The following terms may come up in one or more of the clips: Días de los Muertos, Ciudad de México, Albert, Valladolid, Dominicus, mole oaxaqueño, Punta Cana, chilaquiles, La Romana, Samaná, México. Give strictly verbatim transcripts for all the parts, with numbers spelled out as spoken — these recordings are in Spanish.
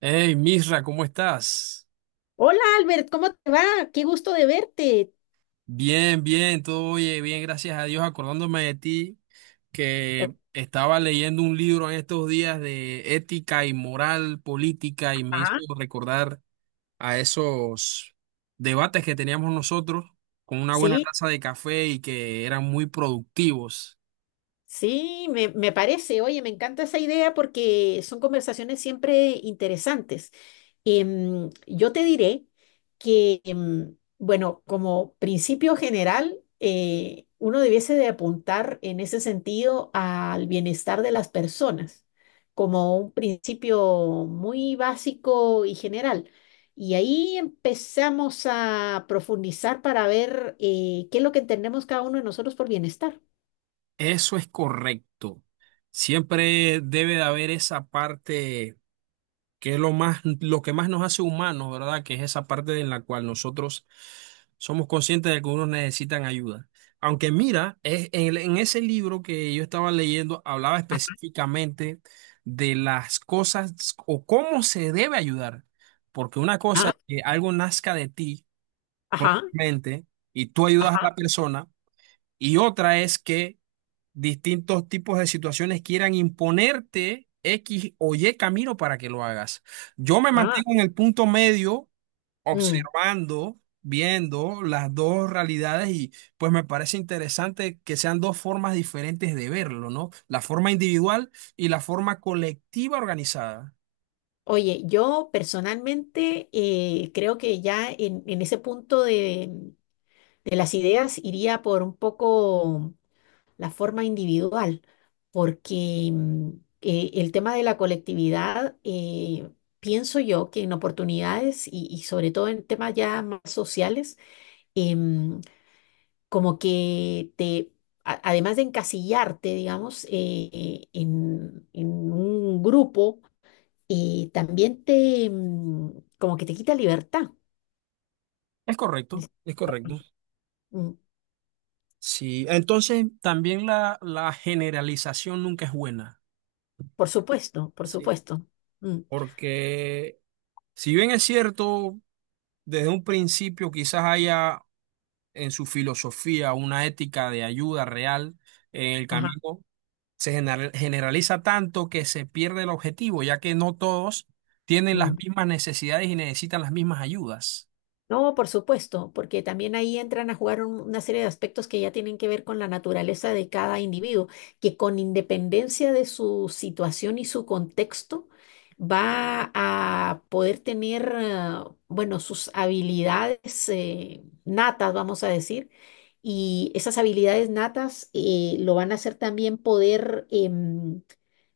Hey, Misra, ¿cómo estás? Hola, Albert, ¿cómo te va? Qué gusto de verte. Bien, bien, todo, oye, bien, gracias a Dios, acordándome de ti, Oh. que estaba leyendo un libro en estos días de ética y moral política y me hizo Ah. recordar a esos debates que teníamos nosotros con una buena Sí. taza de café y que eran muy productivos. Sí, me, me parece. Oye, me encanta esa idea porque son conversaciones siempre interesantes. Em, yo te diré que, em, bueno, como principio general, eh, uno debiese de apuntar en ese sentido al bienestar de las personas, como un principio muy básico y general. Y ahí empezamos a profundizar para ver eh, qué es lo que entendemos cada uno de nosotros por bienestar. Eso es correcto. Siempre debe de haber esa parte que es lo más, lo que más nos hace humanos, ¿verdad? Que es esa parte en la cual nosotros somos conscientes de que unos necesitan ayuda. Aunque mira, es, en, el- en ese libro que yo estaba leyendo hablaba específicamente de las cosas o cómo se debe ayudar. Porque una cosa Ah, es que algo nazca de ti, ajá, mente, y tú ayudas a ajá, la persona, y otra es que distintos tipos de situaciones quieran imponerte X o Y camino para que lo hagas. Yo me ah, mantengo en el punto medio, mm. observando, viendo las dos realidades y pues me parece interesante que sean dos formas diferentes de verlo, ¿no? La forma individual y la forma colectiva organizada. Oye, yo personalmente eh, creo que ya en, en ese punto de, de las ideas iría por un poco la forma individual, porque mm, eh, el tema de la colectividad, eh, pienso yo que en oportunidades y, y sobre todo en temas ya más sociales, em, como que te, a- además de encasillarte, digamos, eh, en en un grupo, y también te, mm, como que te quita libertad. Es correcto, Dice. es correcto. Mm, Sí, entonces también la, la generalización nunca es buena. Por supuesto, por Sí. supuesto. Mm. Porque si bien es cierto, desde un principio quizás haya en su filosofía una ética de ayuda real en el Ajá. camino, se gener- generaliza tanto que se pierde el objetivo, ya que no todos tienen las Mm. mismas necesidades y necesitan las mismas ayudas. No, por supuesto, porque también ahí entran a jugar un- una serie de aspectos que ya tienen que ver con la naturaleza de cada individuo, que con independencia de su situación y su contexto, va a poder tener, eh, bueno, sus habilidades eh, natas, vamos a decir, y esas habilidades natas eh, lo van a hacer también poder em,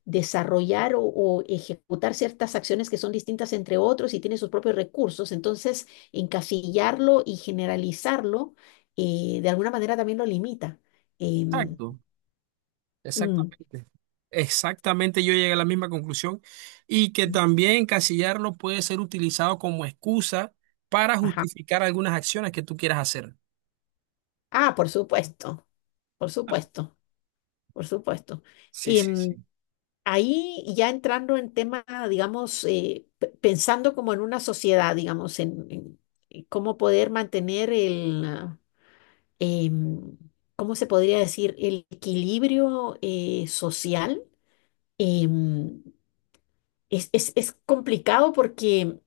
desarrollar o, o ejecutar ciertas acciones que son distintas entre otros y tiene sus propios recursos. Entonces, encasillarlo y generalizarlo, eh, de alguna manera también lo limita. Em, Exacto, mm, exactamente. Exactamente, yo llegué a la misma conclusión y que también encasillarlo puede ser utilizado como excusa para ajá. justificar algunas acciones que tú quieras hacer. Ah, por supuesto, por Ah, supuesto, por supuesto. sí, sí, Em, sí. Ahí ya entrando en tema, digamos, eh, pe- pensando como en una sociedad, digamos, en, en- en cómo poder mantener el, ah, em, ¿cómo se podría decir? El equilibrio eh, social. em, es, es, es complicado porque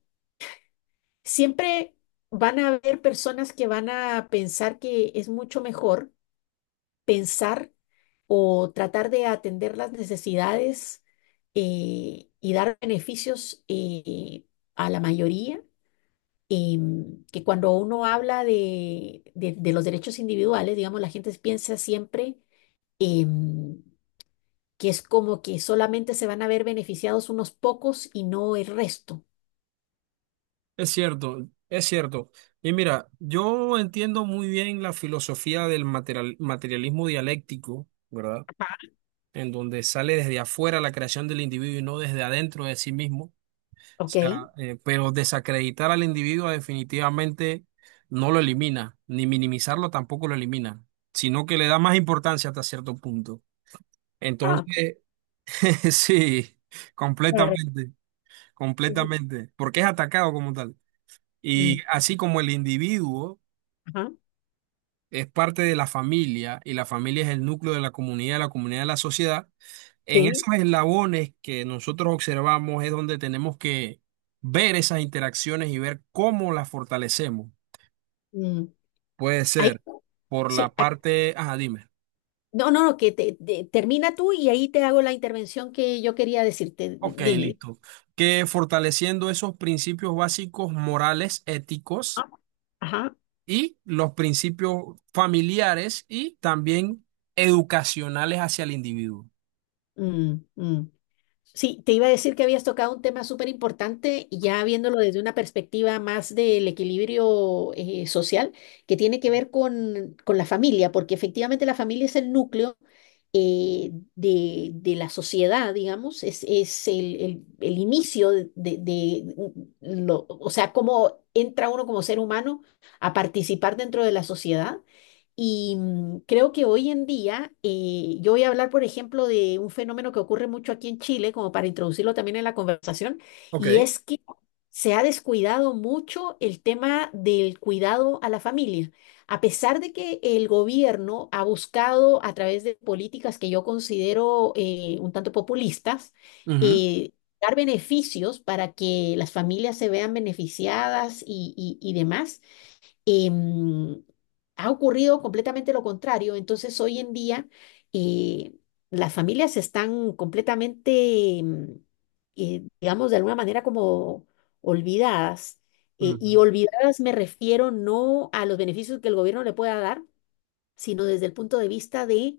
siempre van a haber personas que van a pensar que es mucho mejor pensar o tratar de atender las necesidades, eh, y dar beneficios, eh, a la mayoría, em, que cuando uno habla de, de- de los derechos individuales, digamos, la gente piensa siempre, em, que es como que solamente se van a ver beneficiados unos pocos y no el resto. Es cierto, es cierto. Y mira, yo entiendo muy bien la filosofía del material- materialismo dialéctico, ¿verdad? En donde sale desde afuera la creación del individuo y no desde adentro de sí mismo. O ¿Ok? sea, eh, pero desacreditar al individuo definitivamente no lo elimina, ni minimizarlo tampoco lo elimina, sino que le da más importancia hasta cierto punto. Ah, Entonces, sí, claro. completamente, Sí, sí. completamente, porque es atacado como tal. Y Mm, así como el individuo ajá. es parte de la familia y la familia es el núcleo de la comunidad, la comunidad de la sociedad. En Sí. esos eslabones que nosotros observamos es donde tenemos que ver esas interacciones y ver cómo las fortalecemos. Mm. Puede Ahí, ser por la sí. Ah, parte, ajá, dime. no, no, no, que te, te- termina tú y ahí te hago la intervención que yo quería decirte. D- Ok, Dime. listo. Que fortaleciendo esos principios básicos morales, éticos Ah, ajá. y los principios familiares y también educacionales hacia el individuo. Mm, mm. Sí, te iba a decir que habías tocado un tema súper importante, y ya viéndolo desde una perspectiva más del equilibrio, eh, social, que tiene que ver con, con la familia, porque efectivamente la familia es el núcleo, eh, de, de la sociedad, digamos, es, es el, el- el inicio de, de lo, o sea, cómo entra uno como ser humano a participar dentro de la sociedad. Y mm, creo que hoy en día, eh, yo voy a hablar, por ejemplo, de un fenómeno que ocurre mucho aquí en Chile, como para introducirlo también en la conversación, Ok. y es que se ha descuidado mucho el tema del cuidado a la familia. A pesar de que el gobierno ha buscado, a través de políticas que yo considero eh, un tanto populistas, Ujú. eh, dar beneficios para que las familias se vean beneficiadas y, y y demás. Em, Ha ocurrido completamente lo contrario. Entonces, hoy en día, eh, las familias están completamente, em, eh, digamos, de alguna manera como olvidadas. Eh, y Ujú. olvidadas me refiero no a los beneficios que el gobierno le pueda dar, sino desde el punto de vista de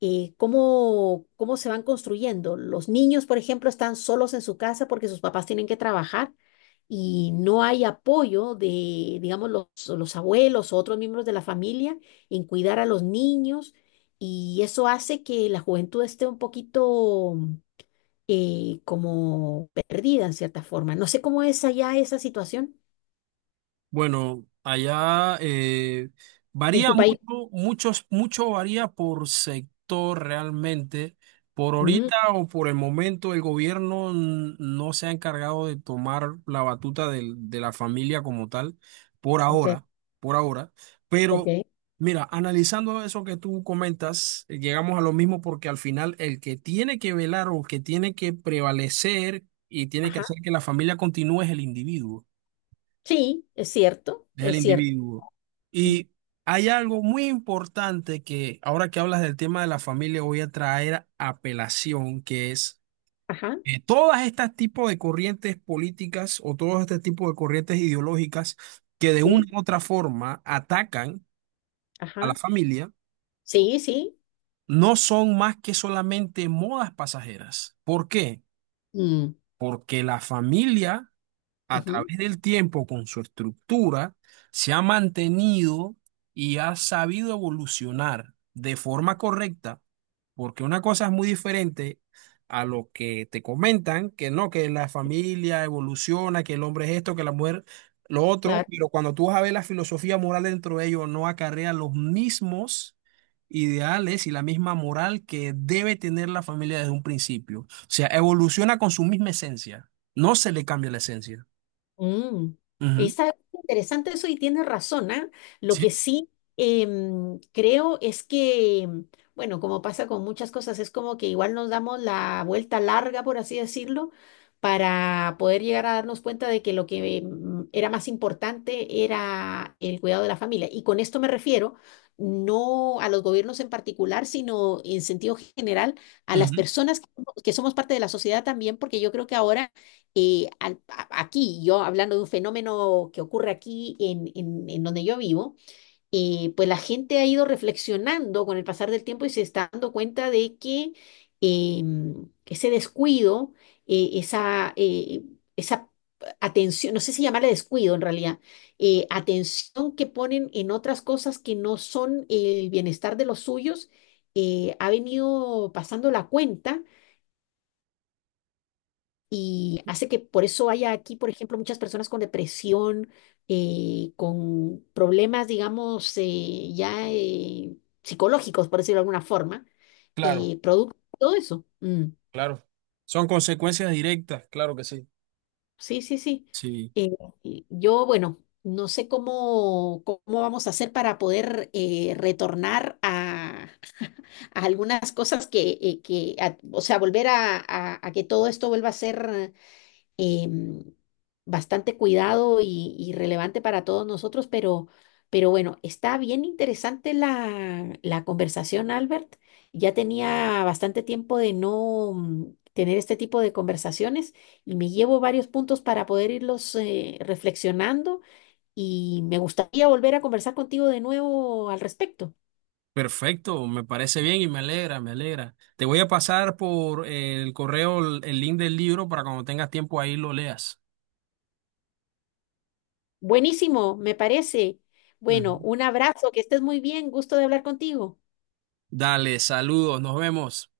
eh, cómo, cómo se van construyendo. Los niños, por ejemplo, están solos en su casa porque sus papás tienen que trabajar, y no hay apoyo de, digamos, los, los abuelos o otros miembros de la familia en cuidar a los niños, y eso hace que la juventud esté un poquito, eh, como perdida en cierta forma. No sé cómo es allá esa situación Bueno, allá eh, en varía tu país. mucho, muchos, mucho varía por sector realmente. Por Mm, ahorita o por el momento, el gobierno n- no se ha encargado de tomar la batuta del- de la familia como tal, por ok, ahora, por ahora. ok. Pero mira, analizando eso que tú comentas, eh, llegamos a lo mismo porque al final el que tiene que velar o que tiene que prevalecer y tiene que hacer Ajá. que la familia continúe es el individuo Sí, es cierto, del es cierto. individuo. Mm, Y hay algo muy importante que ahora que hablas del tema de la familia voy a traer a pelación, que es ajá, eh, todas estas tipos de corrientes políticas o todos este tipo de corrientes ideológicas que de una sí, u otra forma atacan a la ajá. familia, Sí, sí. no son más que solamente modas pasajeras. ¿Por qué? Mm, Porque la familia a ujú. través del tiempo con su estructura, se ha mantenido y ha sabido evolucionar de forma correcta, porque una cosa es muy diferente a lo que te comentan, que no, que la familia evoluciona, que el hombre es esto, que la mujer lo otro, Claro. pero cuando tú vas a ver la filosofía moral dentro de ellos, no acarrea los mismos ideales y la misma moral que debe tener la familia desde un principio. O sea, evoluciona con su misma esencia, no se le cambia la esencia. Mm. Ujú. Está interesante eso y tienes razón, ¿ah? Lo que Sí, sí em, creo es que, bueno, como pasa con muchas cosas, es como que igual nos damos la vuelta larga, por así decirlo, para poder llegar a darnos cuenta de que lo que mm, era más importante era el cuidado de la familia. Y con esto me refiero, no a los gobiernos en particular, sino en sentido general, a las ujú. personas que que somos parte de la sociedad también, porque yo creo que ahora, eh, al- a- aquí, yo hablando de un fenómeno que ocurre aquí en, en- en donde yo vivo, eh, pues la gente ha ido reflexionando con el pasar del tiempo y se está dando cuenta de que, em, ese descuido, eh, esa, eh, esa atención, no sé si llamarle descuido en realidad, eh, atención que ponen en otras cosas que no son el bienestar de los suyos, eh, ha venido pasando la cuenta, y hace que por eso haya aquí, por ejemplo, muchas personas con depresión, eh, con problemas, digamos, eh, ya eh, psicológicos, por decirlo de alguna forma, Claro, eh, producto de todo eso. Mm, claro. Son consecuencias directas, claro que sí. sí, sí, sí. Sí, Eh, y yo, bueno, no sé cómo, cómo vamos a hacer para poder, eh, retornar a, a algunas cosas que, eh, que a- o sea, volver a, a- a que todo esto vuelva a ser, em, bastante cuidado y, y relevante para todos nosotros, pero, pero bueno, está bien interesante la, la conversación, Albert. Ya tenía bastante tiempo de no mm, tener este tipo de conversaciones, y me llevo varios puntos para poder irlos, eh, reflexionando, y me gustaría volver a conversar contigo de nuevo al respecto. perfecto, me parece bien y me alegra, me alegra. Te voy a pasar por el correo el el link del libro para cuando tengas tiempo ahí lo leas. Buenísimo, me parece. Ujú. Bueno, un abrazo, que estés muy bien, gusto de hablar contigo. Dale, saludos, nos vemos.